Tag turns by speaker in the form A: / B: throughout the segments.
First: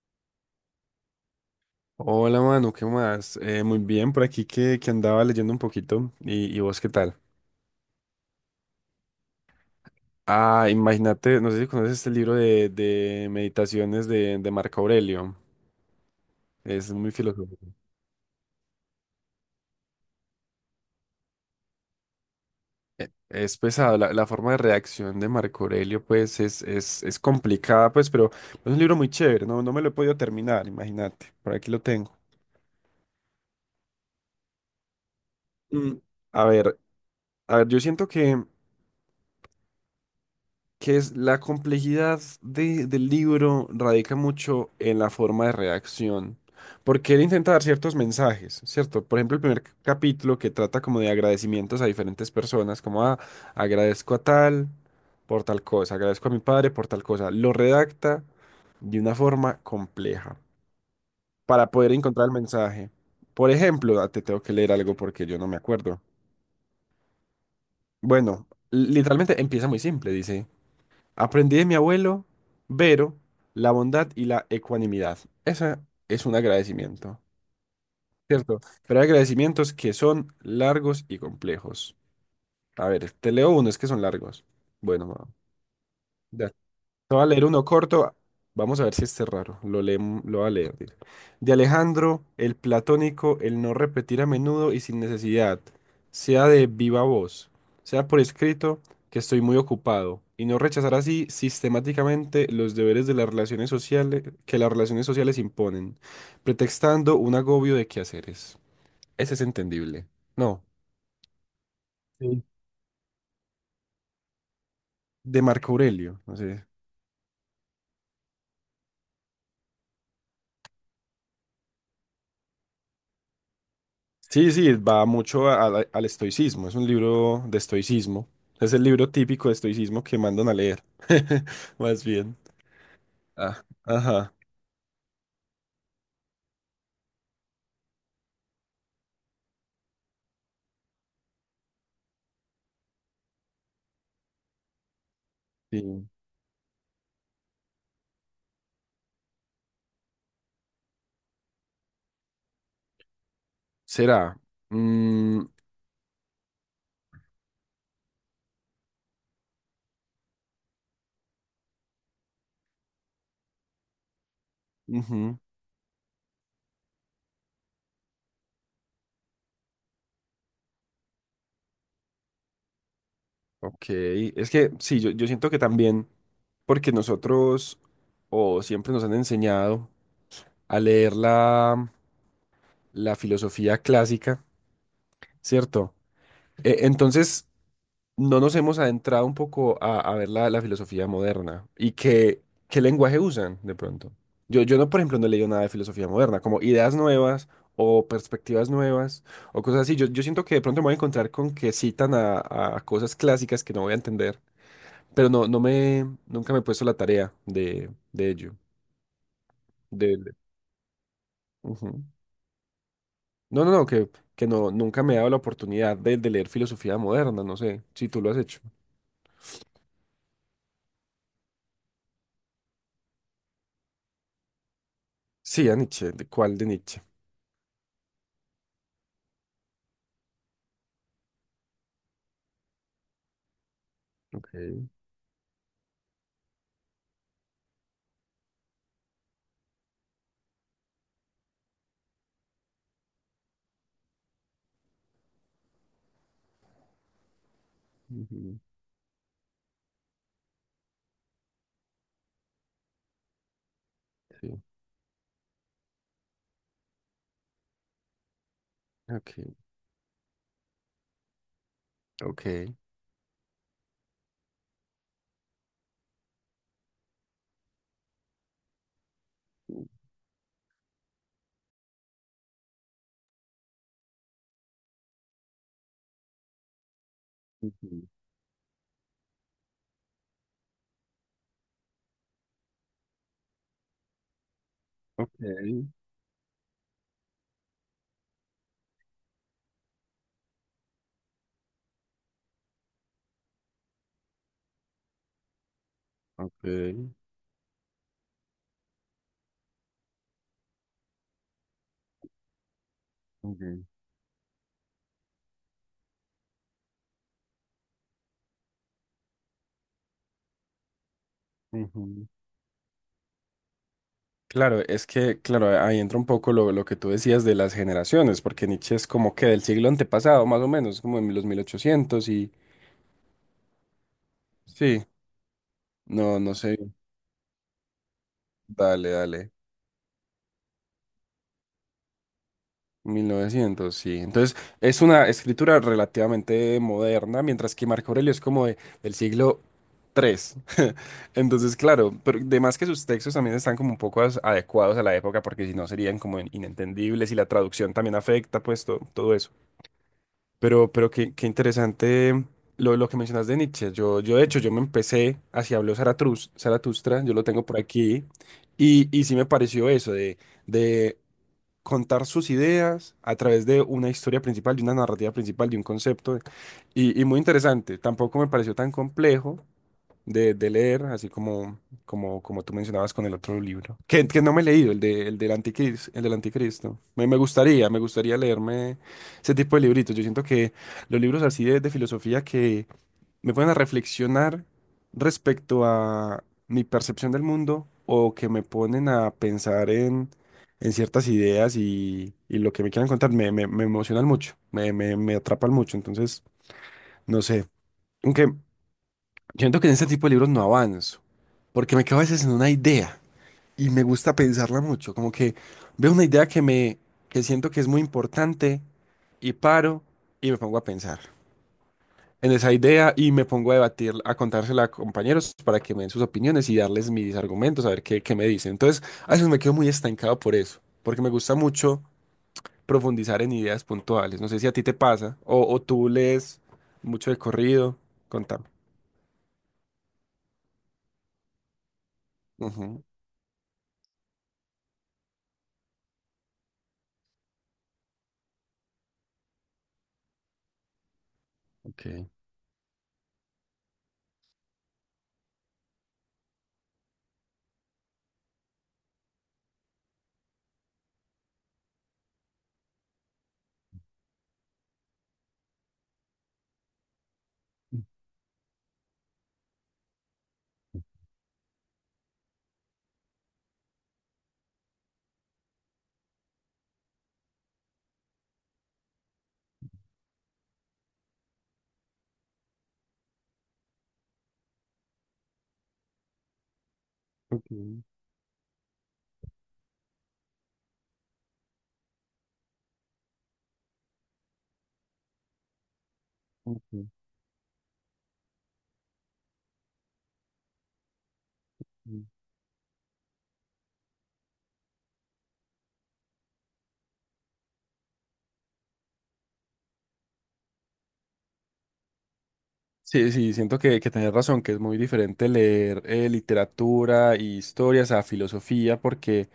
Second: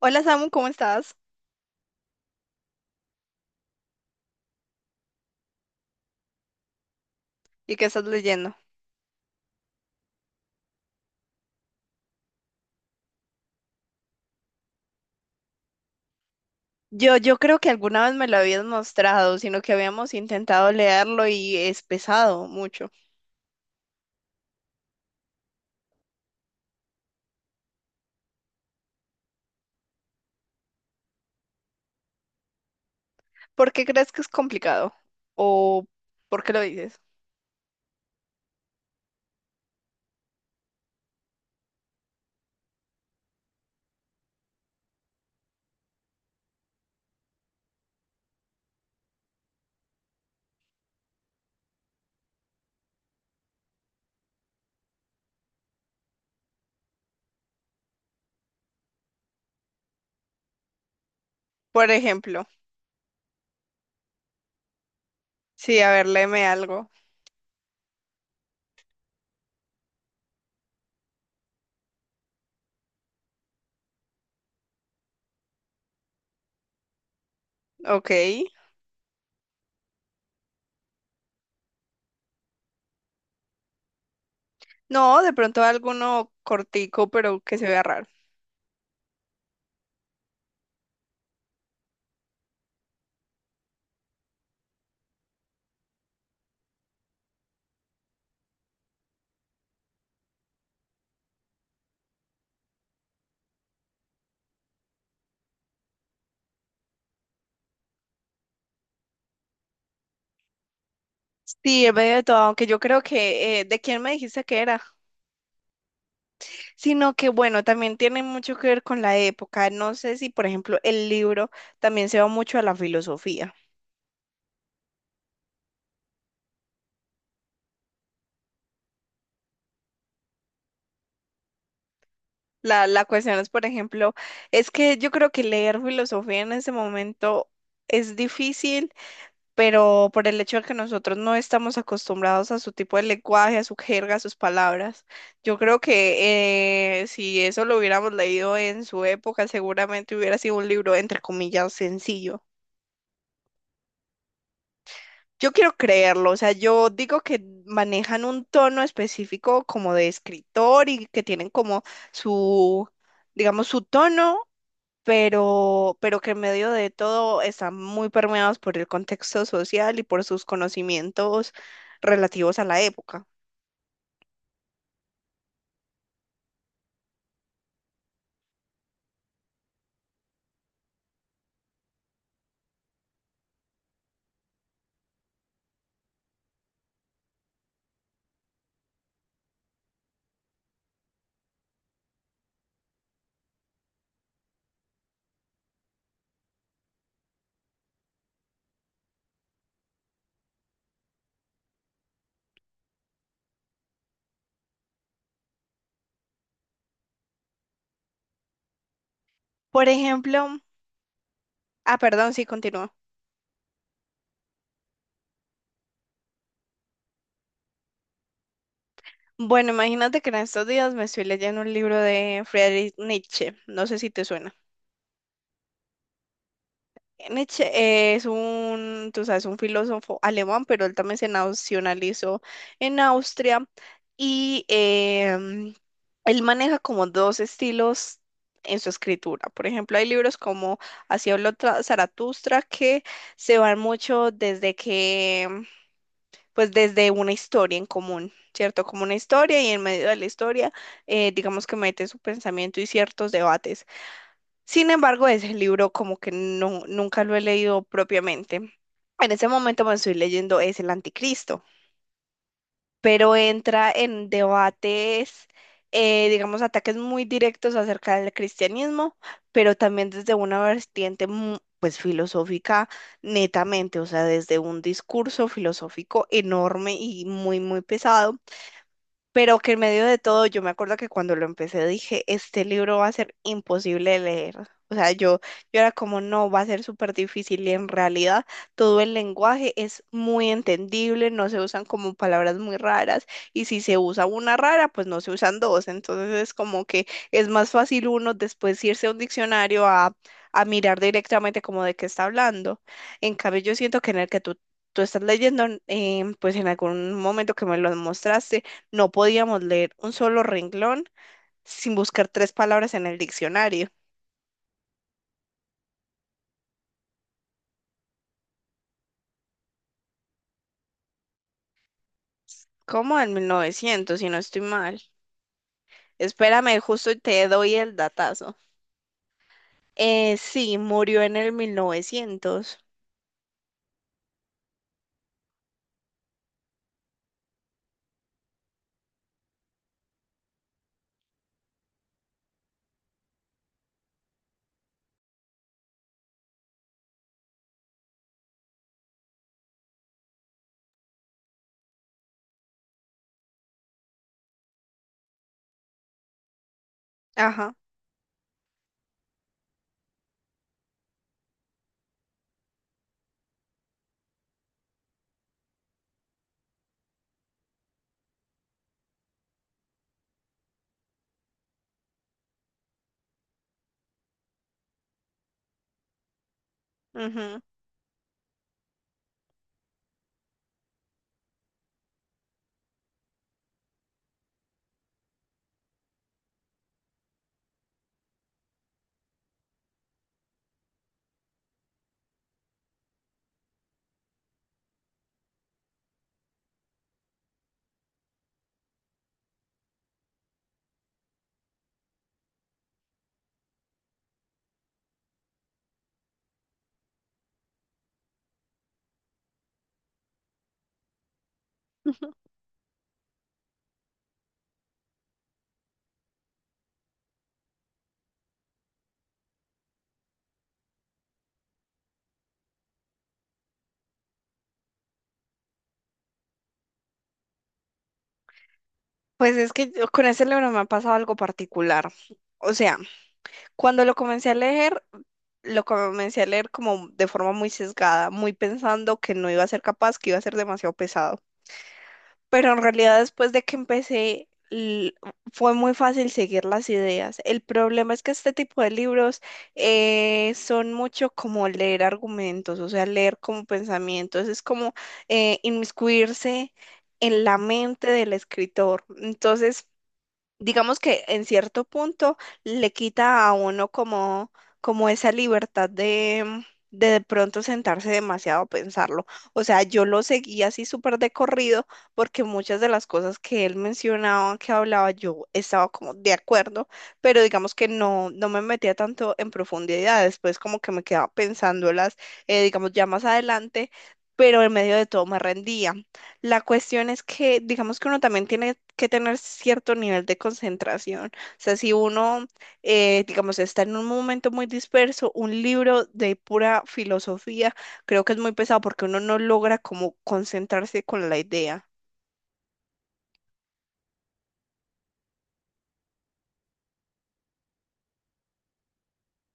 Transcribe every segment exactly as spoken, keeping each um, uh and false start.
A: Hola Samu, ¿cómo estás?
B: Hola, Manu, ¿qué más? Eh, muy bien, por aquí que, que andaba leyendo un poquito. ¿Y, y vos qué tal?
A: ¿Y qué estás leyendo?
B: Ah, imagínate, no sé si conoces este libro de, de meditaciones de, de Marco Aurelio. Es muy
A: Yo, yo creo
B: filosófico.
A: que alguna vez me lo habías mostrado, sino que habíamos intentado leerlo y es pesado mucho.
B: Eh, Es pesado, la, la forma de reacción de Marco Aurelio, pues, es, es, es complicada, pues, pero es un libro muy chévere, ¿no? No me lo he podido terminar, imagínate. Por aquí lo tengo.
A: ¿Por qué crees que es complicado? ¿O
B: Mm,
A: por
B: A
A: qué lo
B: ver,
A: dices?
B: a ver, yo siento que que es la complejidad de- del libro radica mucho en la forma de redacción, porque él intenta dar ciertos mensajes, ¿cierto? Por ejemplo, el primer c- capítulo que trata como de agradecimientos a diferentes personas, como, ah, agradezco a tal por tal cosa, agradezco a mi padre por tal cosa, lo redacta de una forma compleja para
A: Por
B: poder encontrar el
A: ejemplo,
B: mensaje. Por ejemplo, ah, te tengo que leer algo porque yo no me
A: sí, a
B: acuerdo.
A: ver, léeme algo.
B: Bueno, literalmente empieza muy simple, dice: Aprendí de mi abuelo, Vero, la bondad y la ecuanimidad. Esa es un agradecimiento,
A: Ok.
B: ¿cierto? Pero hay agradecimientos que son largos y complejos. A ver, te leo unos que son largos.
A: No, de
B: Bueno,
A: pronto alguno
B: va.
A: cortico,
B: Te voy a
A: pero
B: leer
A: que
B: uno
A: se vea raro.
B: corto. Vamos a ver si este es raro. Lo leem- lo voy a leer. Dice: De Alejandro, el platónico, el no repetir a menudo y sin necesidad, sea de viva voz, sea por escrito, que estoy muy ocupado, y no rechazar así sistemáticamente los deberes de las relaciones sociales que las relaciones sociales imponen, pretextando un agobio de quehaceres. Ese es entendible. No.
A: Sí, en medio de todo,
B: Sí.
A: aunque yo creo que, eh, ¿de quién me dijiste que era?
B: De Marco Aurelio. No sé.
A: Sino que, bueno, también tiene mucho que ver con la época. No sé si, por ejemplo, el libro también se va mucho a la filosofía.
B: Sí, sí, va mucho a- a- al estoicismo, es un libro de estoicismo, es el libro típico de estoicismo que mandan a leer, más bien.
A: La, la cuestión es,
B: Ah,
A: por ejemplo,
B: ajá,
A: es que yo creo que leer filosofía en ese momento es difícil, pero por el hecho de que nosotros no estamos acostumbrados a su tipo de lenguaje, a su jerga, a sus palabras, yo creo
B: sí.
A: que eh, si eso lo hubiéramos leído en su época, seguramente hubiera sido un libro, entre comillas, sencillo.
B: Será. Mm,
A: Yo quiero creerlo, o sea, yo digo que manejan un tono específico como de escritor y que tienen como su digamos, su tono
B: ujú.
A: pero, pero que en medio de todo están muy permeados por el contexto social y por sus conocimientos relativos a la época.
B: Ok, es que sí, yo, yo siento que también, porque nosotros o siempre nos han enseñado a leer la, la filosofía clásica, ¿cierto? Eh, entonces... no nos hemos adentrado un poco a, a ver la, la filosofía moderna y qué, qué lenguaje usan de pronto. Yo, yo no, por ejemplo, no he leído nada de filosofía moderna, como ideas nuevas o perspectivas nuevas o cosas así. Yo, yo siento que de pronto me voy a encontrar con que citan a, a cosas clásicas que no voy a entender, pero no, no me, nunca me he puesto la tarea de, de ello.
A: Por
B: de- de-
A: ejemplo, ah,
B: Ujú.
A: perdón, sí, continúa.
B: No, no, no, que, que no, nunca me he dado la oportunidad de, de leer filosofía moderna, no sé si tú lo has hecho.
A: Bueno, imagínate que en estos días me estoy leyendo un libro de Friedrich Nietzsche, no sé si te suena.
B: Sí, a Nietzsche, ¿de cuál de Nietzsche?
A: Nietzsche eh, es un, tú sabes, un filósofo alemán, pero él también se nacionalizó en Austria
B: Ok.
A: y em, él maneja como dos estilos en su escritura. Por ejemplo, hay libros como Así habló Tra- Zaratustra que se van mucho desde que, em, pues desde una historia en común.
B: Ujú.
A: ¿Cierto? Como una historia y en medio de la historia, eh, digamos que mete su pensamiento y ciertos debates.
B: Sí,
A: Sin embargo, ese libro como que no, nunca lo he leído propiamente. En ese
B: ok,
A: momento me estoy leyendo es El Anticristo,
B: ok,
A: pero entra en debates, eh, digamos, ataques muy directos acerca del cristianismo, pero también desde una vertiente mu- pues filosófica netamente, o sea, desde un discurso filosófico enorme y muy, muy
B: ujú,
A: pesado, pero que en medio de todo, yo me acuerdo que cuando lo empecé dije, este libro va a ser imposible de leer. O sea,
B: ok,
A: yo, yo era como, no, va a ser súper difícil y en realidad todo el lenguaje es muy entendible, no se usan como palabras muy raras y si se usa una rara, pues no se usan dos. Entonces es como que
B: ok,
A: es más fácil uno después irse a un diccionario a, a mirar directamente como de qué está hablando. En cambio,
B: ok,
A: yo siento que en el que tú, tú estás leyendo, eh, pues en algún momento que me lo mostraste, no podíamos leer un solo renglón sin
B: ujú.
A: buscar tres palabras en el diccionario.
B: Claro, es que, claro, ahí entra un poco lo, lo que tú decías de las generaciones, porque Nietzsche es como que del siglo antepasado, más o menos, como en los mil ochocientos y...
A: ¿Cómo? En mil novecientos, si no estoy mal.
B: Sí, no, no sé.
A: Espérame, justo te doy el datazo.
B: Dale, dale.
A: Eh, sí, murió en el mil novecientos.
B: mil novecientos, sí. Entonces, es una escritura relativamente moderna, mientras que Marco Aurelio es como de- del siglo tres. Entonces, claro, pero además que sus textos también están como un poco as- adecuados a la época, porque si no serían como in- inentendibles y la traducción también afecta, pues to- todo eso. Pero, pero qué, qué interesante lo, lo que mencionas de Nietzsche. Yo, yo, de hecho, yo me empecé, así habló Zaratrus- Zaratustra, yo lo tengo
A: Ajá.
B: por aquí, y, y sí me pareció eso de de contar sus ideas a través de una historia principal, de una narrativa principal, de un concepto. Y, y muy interesante. Tampoco me pareció tan complejo de, de leer, así como, como, como tú mencionabas con el otro libro. Que, que no me he leído, el, de, el del Anticristo, el del Anticristo. Me, me
A: Ujú.
B: gustaría, me gustaría leerme ese tipo de libritos. Yo siento que los libros así de, de filosofía que me pueden a reflexionar respecto a mi percepción del mundo o que me ponen a pensar en, en ciertas ideas y, y lo que me quieran contar me, me, me emocionan mucho, me, me, me atrapan mucho. Entonces, no sé. Aunque siento que en este tipo de libros no avanzo, porque me quedo a veces en una idea y me gusta pensarla mucho. Como que veo una idea que me, que siento que es muy importante y paro y me pongo a pensar en esa idea y me pongo a debatir, a contársela a compañeros para que me den sus opiniones y darles mis argumentos, a ver qué, qué me dicen. Entonces, a veces me quedo muy estancado por eso, porque me gusta mucho profundizar en ideas puntuales. No sé si a ti te pasa o, o tú lees mucho de corrido, contame.
A: Pues es que yo- con ese libro me ha pasado algo particular. O sea,
B: Ujú.
A: cuando lo comencé a leer, lo comencé a leer como de forma muy sesgada, muy pensando que no iba a ser capaz, que iba a ser demasiado pesado.
B: Okay.
A: Pero en realidad después de que empecé l- fue muy fácil seguir las ideas. El problema es que este tipo de libros eh, son mucho como leer argumentos, o sea, leer como pensamientos, es como eh, inmiscuirse en la mente del escritor. Entonces digamos que en cierto punto le quita a uno como, como esa libertad de de, de pronto sentarse demasiado a pensarlo. O sea, yo lo seguía así súper de corrido porque muchas de las cosas que él mencionaba, que hablaba, yo estaba como de acuerdo, pero
B: Ok,
A: digamos que no, no me metía tanto en profundidad. Después como que me quedaba pensándolas, eh, digamos, ya más adelante, pero en medio de todo me rendía. La
B: ok,
A: cuestión es que, digamos que uno también tiene que tener cierto nivel de concentración. O sea, si
B: mm.
A: uno, eh, digamos, está en un momento muy disperso, un libro de pura filosofía, creo que es muy pesado porque uno no logra como concentrarse con la idea.
B: Sí, sí, siento que, que tenés razón, que es muy diferente leer eh, literatura y historias a filosofía, porque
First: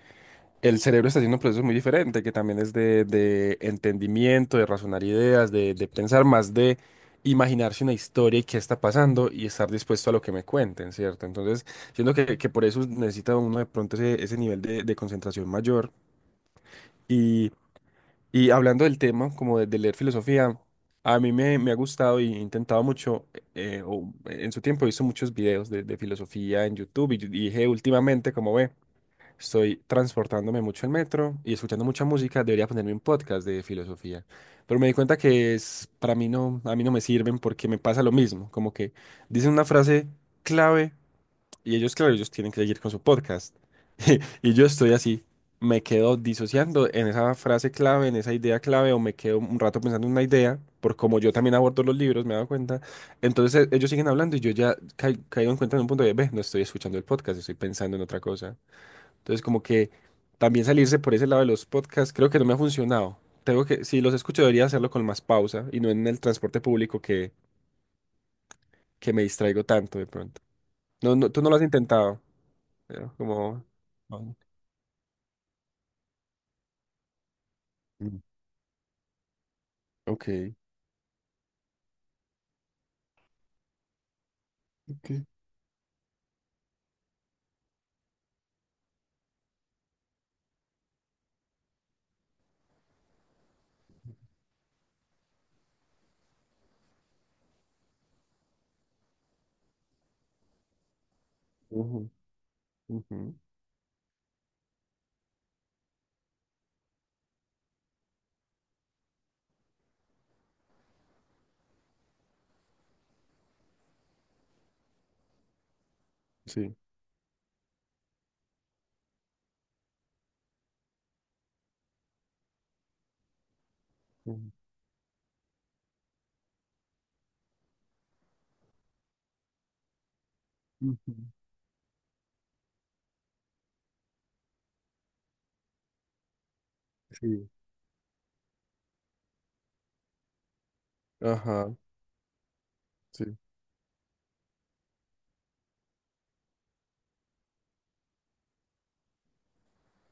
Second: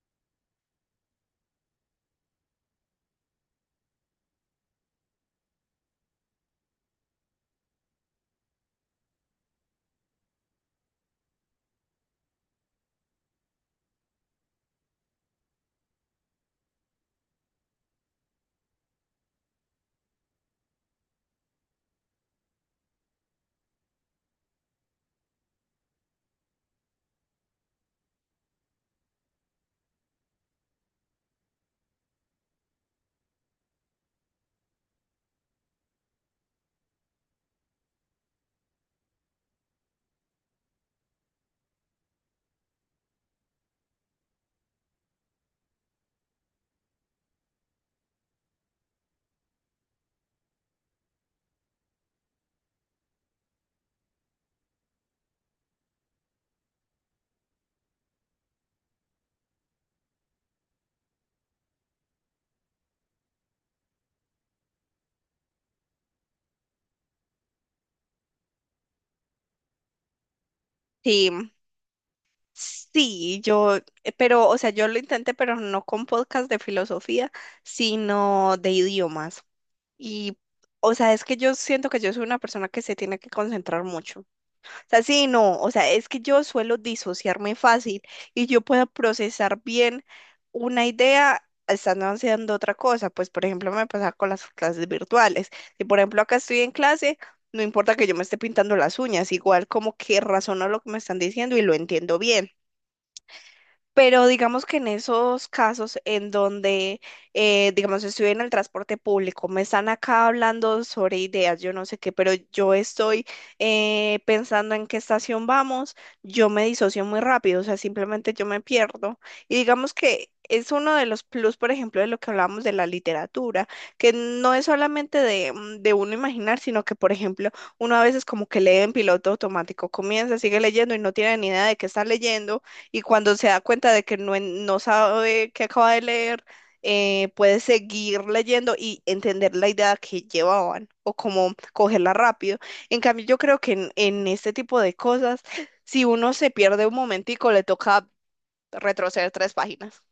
B: el cerebro está haciendo un proceso muy diferente, que también es de, de entendimiento, de razonar ideas, de, de pensar más, de imaginarse una historia y qué está pasando y estar dispuesto a lo que me cuenten, ¿cierto? Entonces, siento que, que por eso necesita uno de pronto ese, ese nivel de, de concentración mayor. Y, y hablando del tema, como de, de leer filosofía, a mí me, me ha gustado y he intentado mucho, eh, o en su tiempo he visto muchos videos de, de filosofía en YouTube y, y dije últimamente, como ve. Estoy transportándome mucho en metro y escuchando mucha música. Debería ponerme un podcast de filosofía. Pero me di cuenta que es, para mí no, a mí no me sirven porque me pasa lo mismo. Como que dicen una frase clave y ellos, claro, ellos tienen que seguir con su podcast. Y yo estoy así. Me quedo disociando en esa frase clave, en esa idea clave, o me quedo un rato pensando en una idea, por como yo también abordo los libros, me he dado cuenta. Entonces e- ellos siguen hablando y yo ya ca- caigo en cuenta en un punto de, ve, no estoy escuchando el podcast, estoy pensando en otra cosa. Entonces, como que también salirse por ese lado de los podcasts, creo que no me ha funcionado. Tengo que, si los escucho, debería hacerlo con más pausa y no en el transporte público que, que me distraigo tanto de pronto. No, no,
A: Sí,
B: tú no lo has intentado. eh,
A: sí,
B: Como.
A: yo, eh,
B: No.
A: pero, o sea, yo lo intenté, pero no con podcast de filosofía,
B: Mm,
A: sino de idiomas. Y,
B: ok.
A: o sea, es que yo siento que yo soy una persona que se tiene que concentrar mucho. O sea,
B: Ok.
A: sí, no, o sea, es que yo suelo disociarme fácil y yo puedo procesar bien una idea estando haciendo otra cosa. Pues, por ejemplo, me pasa con las clases virtuales. Si, por ejemplo, acá estoy en clase, no importa que yo me esté pintando las uñas, igual como que razono lo que me están diciendo y lo
B: Ujú,
A: entiendo bien.
B: ujú,
A: Pero digamos que en esos casos en donde, eh, digamos, estoy en el transporte público, me están acá hablando sobre ideas, yo no sé qué, pero yo estoy eh, pensando en qué estación vamos, yo me
B: sí.
A: disocio muy rápido, o sea, simplemente yo me pierdo. Y digamos que es uno de los plus, por ejemplo, de lo que hablábamos de la literatura, que
B: Ujú,
A: no es solamente de, mm, de uno imaginar, sino que, por ejemplo, uno a veces como que lee en piloto automático, comienza, sigue leyendo y no
B: ujú,
A: tiene ni idea de qué está leyendo y cuando se da cuenta de que no, en- no sabe qué acaba de leer, eh,
B: sí.
A: puede seguir leyendo y entender la idea que llevaban o cómo
B: Ajá.
A: cogerla rápido. En cambio, yo creo que en, en este tipo de cosas, si uno se pierde un momentico, le toca retroceder tres páginas.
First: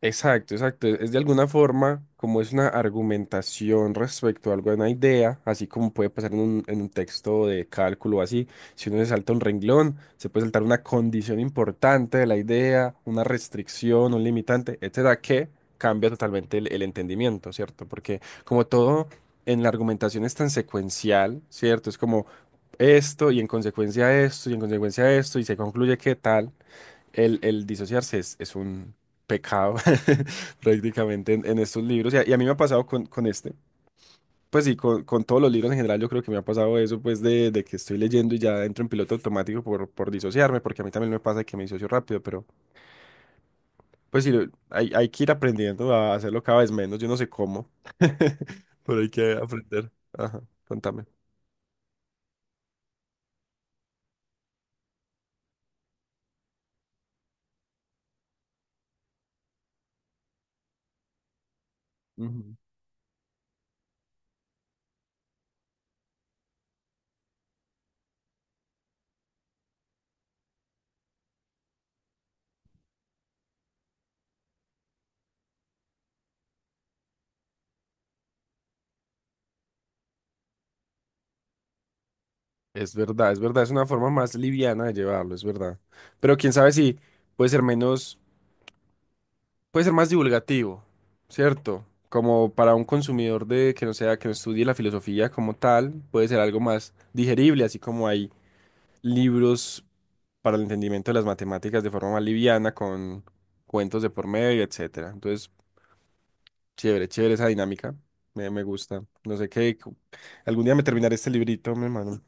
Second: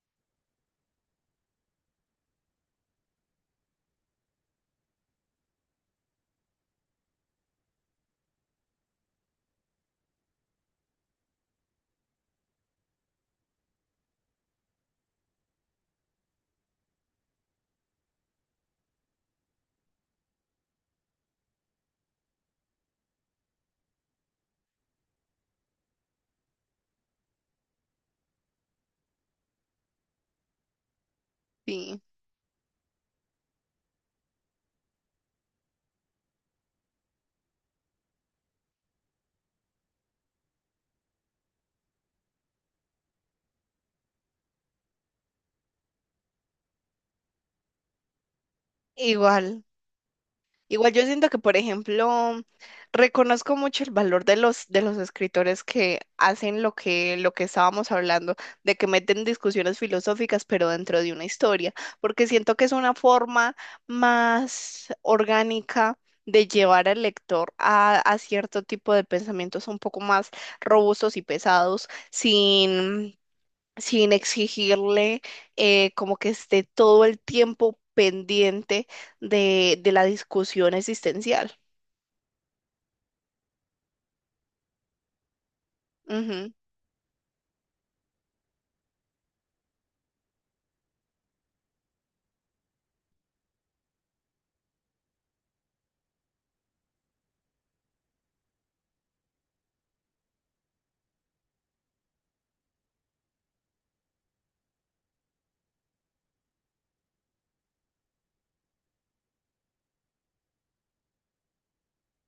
B: Exacto, exacto. Es de alguna forma como es una argumentación respecto a alguna idea, así como puede pasar en un, en un texto de cálculo o así. Si uno se salta un renglón, se puede saltar una condición importante de la idea, una restricción, un limitante, etcétera, que cambia totalmente el, el entendimiento, ¿cierto? Porque como todo en la argumentación es tan secuencial, ¿cierto? Es como esto y en consecuencia esto y en consecuencia esto y se concluye que tal. El, el disociarse es, es un pecado prácticamente en, en estos
A: Sí,
B: libros. Y a, y a mí me ha pasado con, con este. Pues sí, con, con todos los libros en general yo creo que me ha pasado eso, pues de, de que estoy leyendo y ya entro en piloto automático por, por disociarme, porque a mí también me pasa que me disocio rápido, pero pues sí, lo- hay, hay que ir aprendiendo a hacerlo cada vez menos. Yo no sé cómo, pero hay que
A: igual.
B: aprender. Ajá,
A: Igual yo
B: contame.
A: siento que, por ejemplo, reconozco mucho el valor de los, de los escritores que hacen lo que, lo que estábamos hablando, de que meten discusiones filosóficas, pero dentro de una historia, porque siento
B: Ujú.
A: que es una forma más orgánica de llevar al lector a, a cierto tipo de pensamientos un poco más robustos y pesados, sin sin exigirle eh, como que esté todo el tiempo pendiente de, de la discusión existencial.
B: Es verdad, es verdad, es una forma más liviana de llevarlo, es verdad. Pero
A: Ujú.
B: quién sabe si puede ser menos puede ser más divulgativo, ¿cierto? Como para un consumidor de que no sea, que no estudie la filosofía como tal, puede ser algo más digerible, así como hay libros para el entendimiento de las matemáticas de forma más liviana, con cuentos de por medio, etcétera. Entonces, chévere, chévere esa dinámica. Me, me gusta. No sé qué. cu- Algún día me terminaré este librito, mi hermano.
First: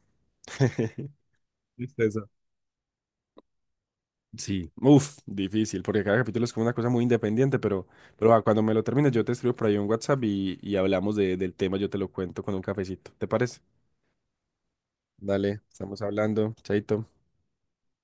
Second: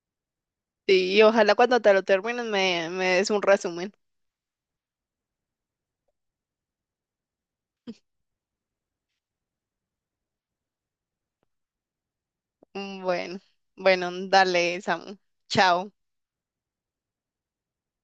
A: Sí, y ojalá cuando te lo
B: Listo,
A: termines me, me des un resumen.
B: sí, uff, difícil, porque cada capítulo es como una cosa muy independiente, pero, pero va, cuando me lo termines yo te escribo por ahí un WhatsApp y, y hablamos de- del tema, yo te lo cuento con un cafecito, ¿te
A: Bueno,
B: parece?
A: bueno, dale, Samu.
B: Dale,
A: Chao.
B: estamos hablando, chaito.